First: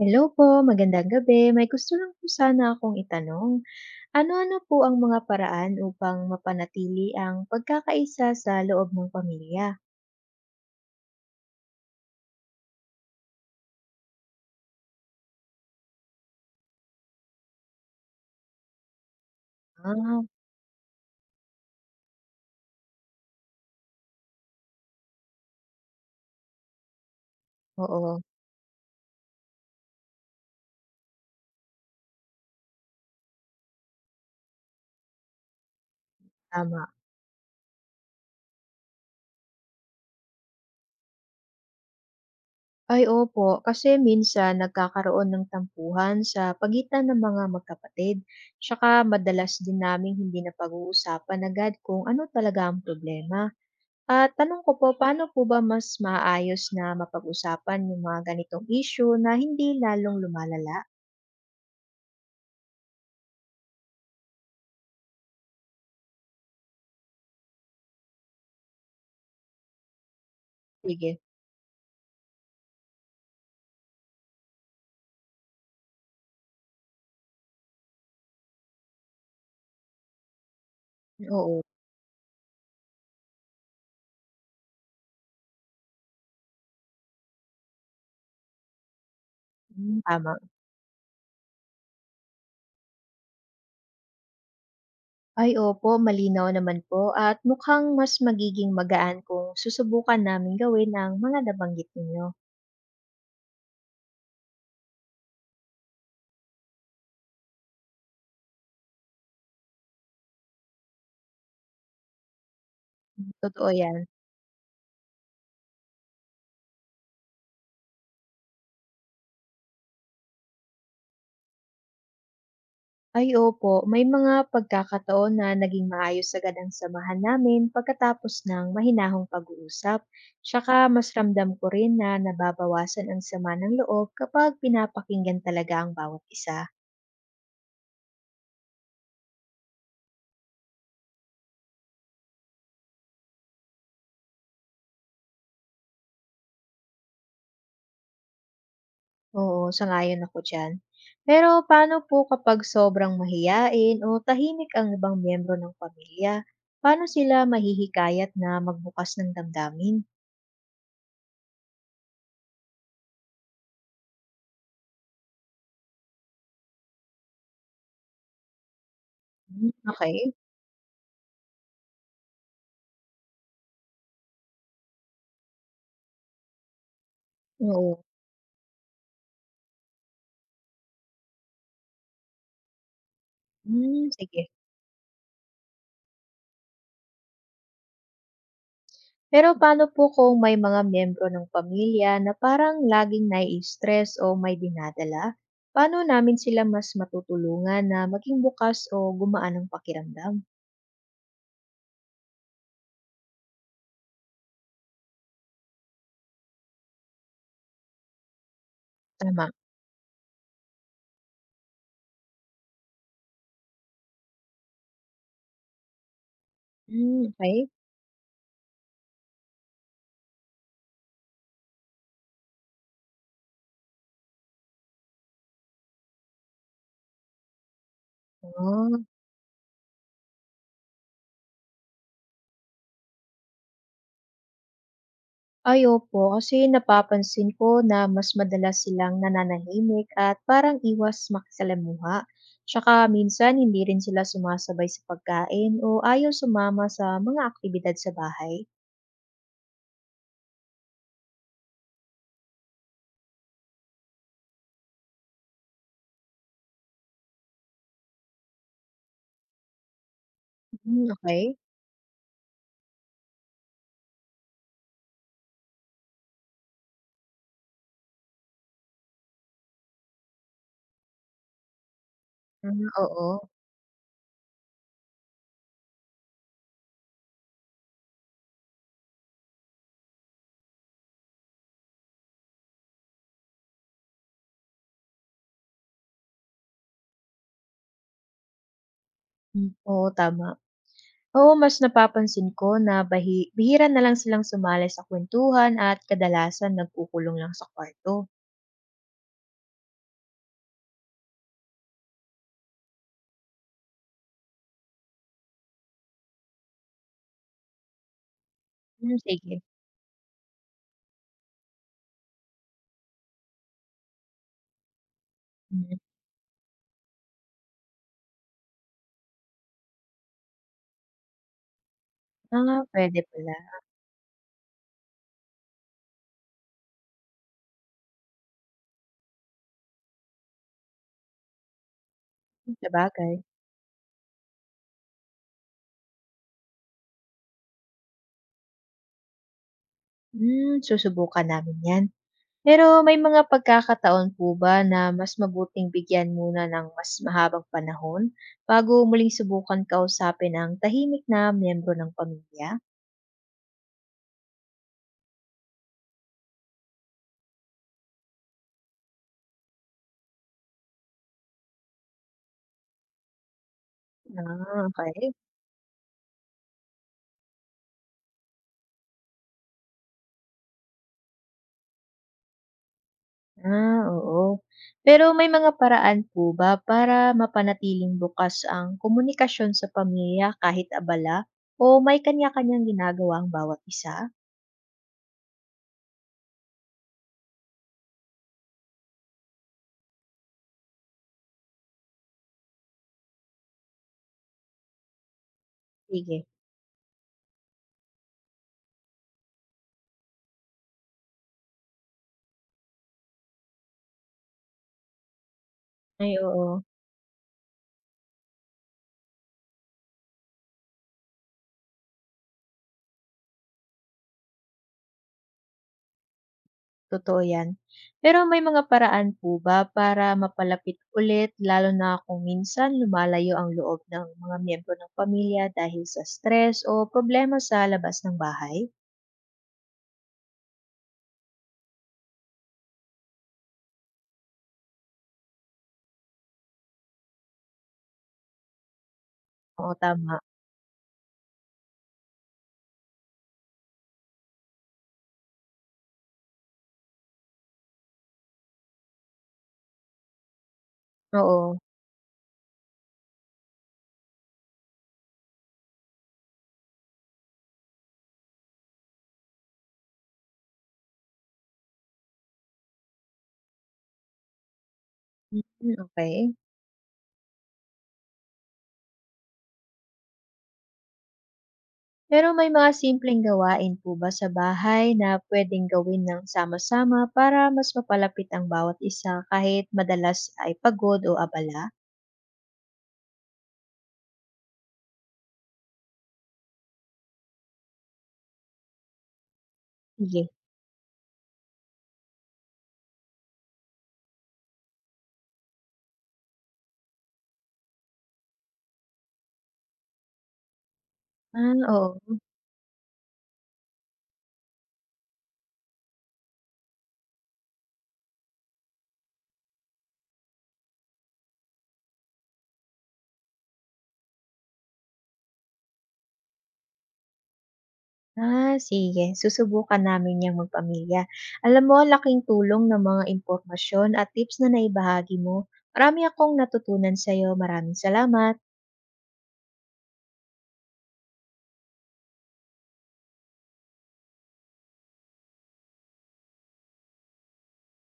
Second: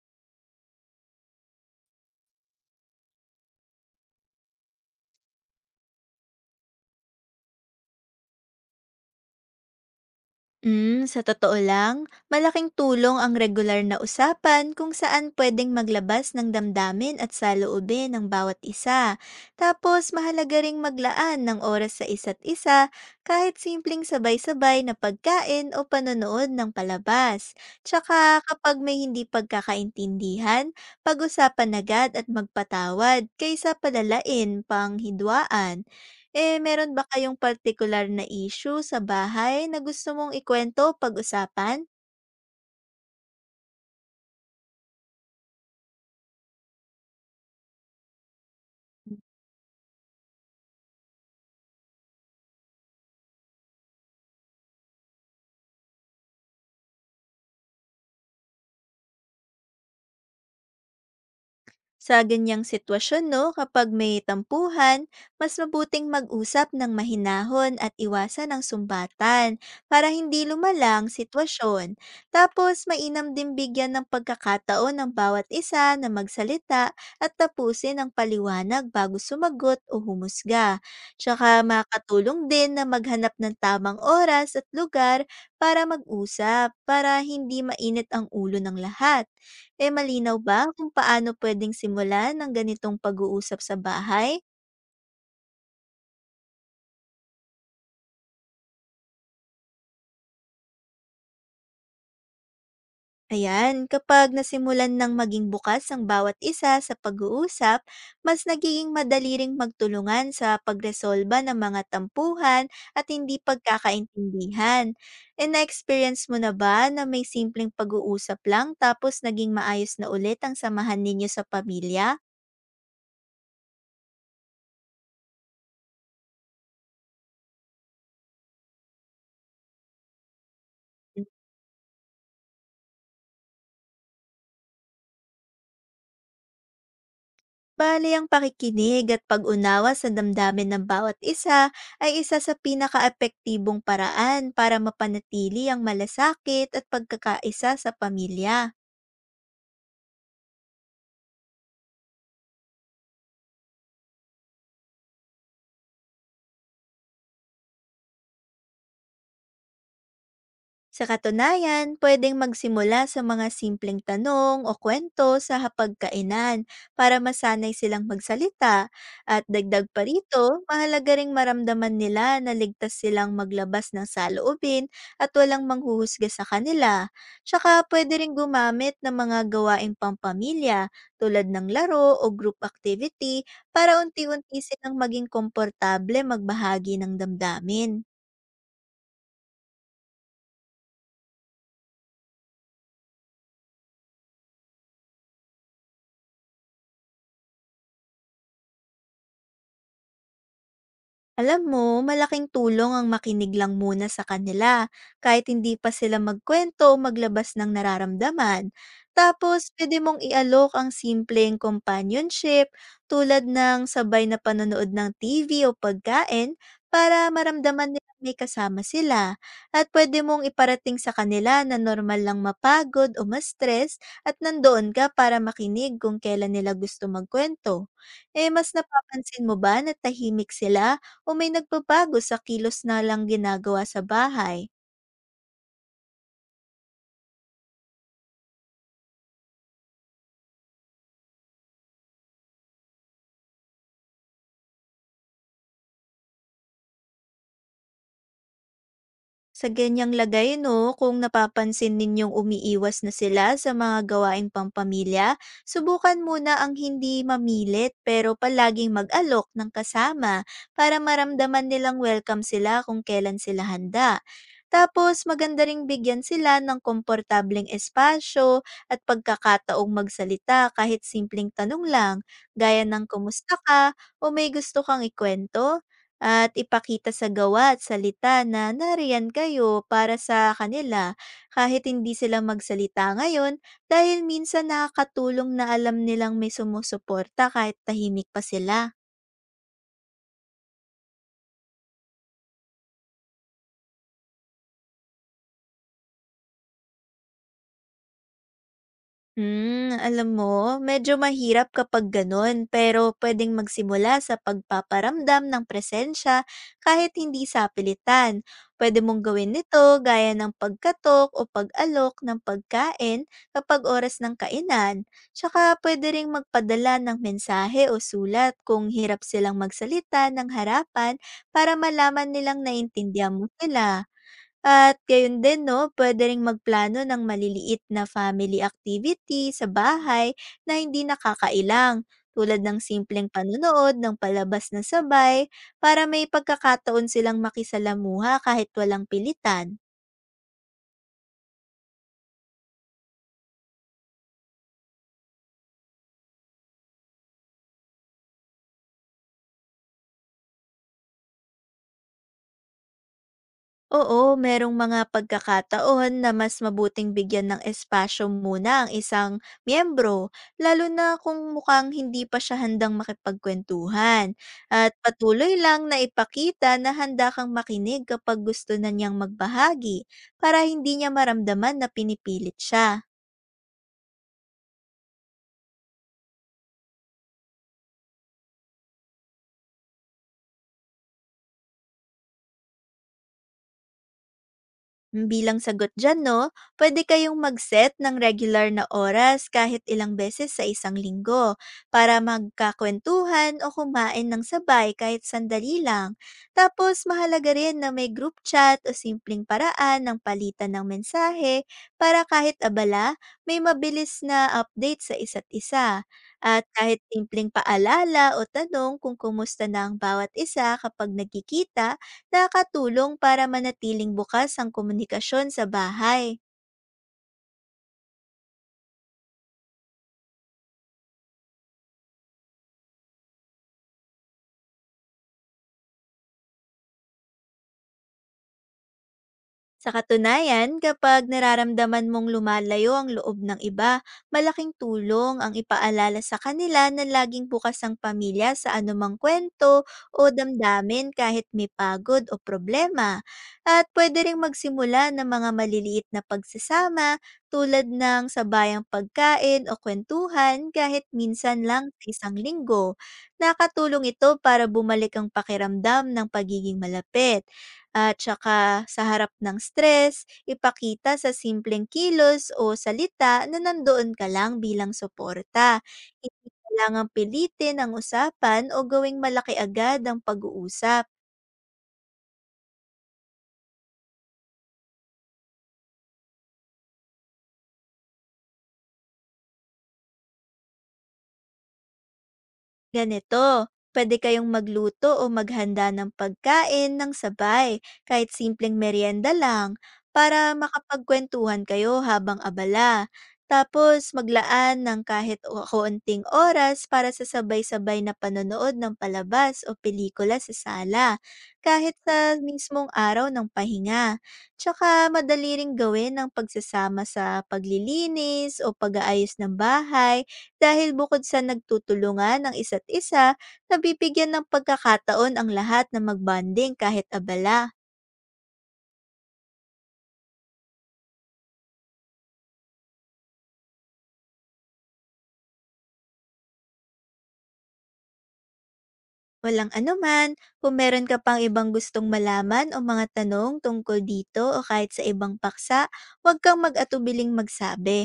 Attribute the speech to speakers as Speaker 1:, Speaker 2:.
Speaker 1: Hello po, magandang gabi. May gusto lang po sana akong itanong. Ano-ano po ang mga paraan upang mapanatili ang pagkakaisa sa loob ng pamilya?
Speaker 2: Sa totoo lang, malaking tulong ang regular na usapan kung saan pwedeng maglabas ng damdamin at saloobin ng bawat isa. Tapos
Speaker 1: Ah,
Speaker 2: mahalaga ring maglaan ng oras sa isa't isa, kahit simpleng sabay-sabay na pagkain o panonood ng palabas.
Speaker 1: oo,
Speaker 2: Tsaka kapag may hindi pagkakaintindihan, pag-usapan agad at magpatawad kaysa palalain pang hidwaan. Eh, meron
Speaker 1: tama.
Speaker 2: ba kayong particular na issue sa bahay na gusto mong ikuwento, pag-usapan?
Speaker 1: Ay opo, kasi minsan nagkakaroon ng tampuhan sa pagitan ng mga magkapatid. Tsaka madalas din namin hindi na pag-uusapan agad kung ano talaga ang problema. At tanong ko po, paano po ba mas maayos na mapag-usapan yung mga ganitong issue na hindi lalong lumalala?
Speaker 2: Sa ganyang sitwasyon, no, kapag may tampuhan, mas mabuting mag-usap ng mahinahon at iwasan ang sumbatan para hindi lumala ang
Speaker 1: Sige.
Speaker 2: sitwasyon. Tapos, mainam din bigyan ng pagkakataon ng bawat isa na magsalita at tapusin ang paliwanag bago sumagot o humusga.
Speaker 1: Oo,
Speaker 2: Tsaka makatulong din na maghanap ng tamang oras at lugar para mag-usap para hindi mainit ang ulo ng lahat. Eh,
Speaker 1: hmm,
Speaker 2: malinaw
Speaker 1: tama.
Speaker 2: ba kung paano pwedeng simulan ng ganitong pag-uusap sa bahay?
Speaker 1: Ay opo, malinaw naman po at mukhang mas magiging magaan kung susubukan namin gawin ang mga nabanggit ninyo.
Speaker 2: Ayan, kapag nasimulan ng maging bukas ang bawat isa sa pag-uusap, mas nagiging madali ring magtulungan sa pagresolba ng mga tampuhan at hindi
Speaker 1: Totoo 'yan.
Speaker 2: pagkakaintindihan. E na-experience mo na ba na may simpleng pag-uusap lang tapos naging maayos na ulit ang samahan ninyo sa pamilya?
Speaker 1: Ay opo, may mga pagkakataon na naging maayos agad ang samahan namin pagkatapos ng mahinahong pag-uusap. Tsaka mas ramdam ko rin na nababawasan ang sama ng loob kapag pinapakinggan talaga ang bawat isa.
Speaker 2: Bale ang pakikinig at pag-unawa sa damdamin ng bawat isa ay isa sa pinakaapektibong paraan para mapanatili ang malasakit at pagkakaisa sa pamilya.
Speaker 1: Oo, sang-ayon ako diyan. Pero paano po kapag sobrang mahiyain o tahimik ang ibang miyembro ng pamilya? Paano sila mahihikayat na magbukas ng damdamin?
Speaker 2: Sa katunayan, pwedeng magsimula sa mga simpleng tanong o kwento sa hapagkainan para masanay silang magsalita. At
Speaker 1: Hmm,
Speaker 2: dagdag pa
Speaker 1: okey,
Speaker 2: rito, mahalaga ring maramdaman nila na ligtas silang maglabas ng saloobin at walang manghuhusga sa kanila. Tsaka
Speaker 1: oo.
Speaker 2: pwede ring gumamit ng mga gawaing pampamilya tulad ng laro o group activity para
Speaker 1: Hmm, sige.
Speaker 2: unti-unti silang maging komportable magbahagi ng damdamin.
Speaker 1: Pero paano po kung may mga miyembro ng pamilya na parang laging nai-stress o may dinadala? Paano namin sila mas matutulungan na maging bukas o gumaan ang pakiramdam?
Speaker 2: Alam mo, malaking tulong ang makinig lang muna sa kanila kahit hindi pa sila magkwento o maglabas ng nararamdaman.
Speaker 1: Tama.
Speaker 2: Tapos, pwede mong ialok ang simpleng companionship tulad ng sabay na panonood ng TV o pagkain
Speaker 1: Hmm,
Speaker 2: para
Speaker 1: okey.
Speaker 2: maramdaman nila may kasama sila. At pwede mong iparating sa kanila na normal lang mapagod o ma-stress at nandoon ka para makinig kung kailan nila gusto magkwento. Eh, mas
Speaker 1: Ah.
Speaker 2: napapansin mo ba na tahimik sila o may nagbabago sa kilos na lang ginagawa sa bahay?
Speaker 1: Ay opo, kasi napapansin ko na mas madalas silang nananahimik at parang iwas makisalamuha. Tsaka minsan hindi rin sila sumasabay sa pagkain o ayaw sumama sa mga aktibidad sa bahay.
Speaker 2: Sa ganyang lagay, no, kung napapansin ninyong umiiwas na sila sa mga gawaing pampamilya, subukan muna ang hindi mamilit pero palaging mag-alok ng kasama para
Speaker 1: Hmm, okey.
Speaker 2: maramdaman nilang welcome sila kung kailan sila handa. Tapos maganda ring bigyan sila ng komportableng espasyo at pagkakataong magsalita kahit simpleng tanong lang, gaya
Speaker 1: Hmm,
Speaker 2: ng
Speaker 1: oo.
Speaker 2: kumusta ka o may gusto kang ikwento, at ipakita sa gawa at salita na nariyan kayo para sa kanila kahit hindi sila magsalita ngayon, dahil minsan nakakatulong na alam nilang may sumusuporta kahit tahimik pa sila.
Speaker 1: Hmm, oo, tama. Oo, mas napapansin ko na bahi bihira na lang silang sumali sa kuwentuhan at kadalasan nagkukulong lang sa kwarto.
Speaker 2: Alam mo, medyo mahirap kapag ganun, pero pwedeng magsimula sa pagpaparamdam ng presensya kahit hindi sa pilitan. Pwede
Speaker 1: Hmm,
Speaker 2: mong gawin
Speaker 1: sige.
Speaker 2: nito gaya ng pagkatok o pag-alok ng pagkain kapag oras ng kainan. Tsaka
Speaker 1: Hmm.
Speaker 2: pwede ring magpadala ng mensahe o sulat kung hirap silang magsalita ng harapan para malaman nilang
Speaker 1: Ah, puwede
Speaker 2: naintindihan mo
Speaker 1: pala.
Speaker 2: sila. At gayon din 'no, puwede ring magplano ng maliliit na family activity sa bahay na hindi nakakailang, tulad ng simpleng
Speaker 1: Sabagay.
Speaker 2: panonood ng palabas na sabay para may pagkakataon silang makisalamuha kahit walang pilitan.
Speaker 1: Hmm, susubukan namin 'yan. Pero may mga pagkakataon po ba na mas mabuting bigyan muna ng mas mahabang panahon bago muling subukan kausapin ang tahimik na miyembro ng pamilya?
Speaker 2: Oo, merong mga pagkakataon na mas mabuting bigyan ng espasyo muna ang isang miyembro, lalo na kung mukhang hindi pa siya handang makipagkwentuhan.
Speaker 1: Ah,
Speaker 2: At
Speaker 1: okey.
Speaker 2: patuloy lang na ipakita na handa kang makinig kapag gusto na niyang magbahagi para hindi niya maramdaman na pinipilit siya.
Speaker 1: Ah, oo. Pero may mga paraan po ba para mapanatiling bukas ang komunikasyon sa pamilya kahit abala o may kanya-kanyang ginagawa ang bawat isa?
Speaker 2: Bilang sagot dyan, no, pwede kayong mag-set ng regular na oras kahit ilang beses sa isang linggo para magkakwentuhan o kumain ng sabay kahit sandali lang.
Speaker 1: Sige.
Speaker 2: Tapos mahalaga rin na may group chat o simpleng paraan ng palitan ng mensahe para kahit abala, may mabilis na update sa isa't isa.
Speaker 1: Ay,
Speaker 2: At
Speaker 1: oo.
Speaker 2: kahit simpleng paalala o tanong kung kumusta na ang bawat isa kapag nagkikita, nakatulong para manatiling bukas ang komunikasyon sa bahay.
Speaker 1: Totoo yan. Pero may mga paraan po ba para mapalapit ulit lalo na kung minsan lumalayo ang loob ng mga miyembro ng pamilya dahil sa stress o problema sa labas ng bahay?
Speaker 2: Sa katunayan, kapag nararamdaman mong lumalayo ang loob ng iba, malaking tulong ang ipaalala sa kanila na laging bukas ang pamilya sa anumang kwento
Speaker 1: Oo,
Speaker 2: o
Speaker 1: tama.
Speaker 2: damdamin kahit may pagod o problema. At pwede ring magsimula ng mga maliliit na pagsasama tulad ng sabayang pagkain o kwentuhan kahit minsan
Speaker 1: Oo.
Speaker 2: lang sa isang linggo. Nakatulong ito para bumalik ang pakiramdam ng pagiging malapit. At saka sa harap ng stress, ipakita sa simpleng kilos o salita na nandoon ka lang bilang suporta.
Speaker 1: Mm,
Speaker 2: Hindi
Speaker 1: okey.
Speaker 2: kailangang pilitin ang usapan o gawing malaki agad ang pag-uusap.
Speaker 1: Pero may mga simpleng gawain po ba sa bahay na puwedeng gawin ng sama-sama para mas mapalapit ang bawat isa kahit madalas ay pagod o abala?
Speaker 2: Ganito, pwede kayong magluto o maghanda ng pagkain ng sabay, kahit simpleng merienda lang,
Speaker 1: Sige.
Speaker 2: para makapagkwentuhan kayo habang abala. Tapos maglaan ng kahit kaunting oras para sa sabay-sabay na panonood ng palabas o pelikula sa sala,
Speaker 1: Ah,
Speaker 2: kahit sa
Speaker 1: oo.
Speaker 2: mismong araw ng pahinga. Tsaka madali ring gawin ng pagsasama sa paglilinis o pag-aayos ng bahay dahil bukod sa nagtutulungan ng isa't isa, nabibigyan ng pagkakataon ang lahat na magbanding kahit abala.
Speaker 1: Ah, sige. Susubukan namin 'yang magpamilya. Alam mo, laking tulong ng mga impormasyon at tips na naibahagi mo. Marami akong natutunan sa'yo. Maraming salamat.
Speaker 2: Walang anuman, kung meron ka pang ibang gustong malaman o mga tanong tungkol dito o kahit sa ibang paksa, huwag kang mag-atubiling magsabi.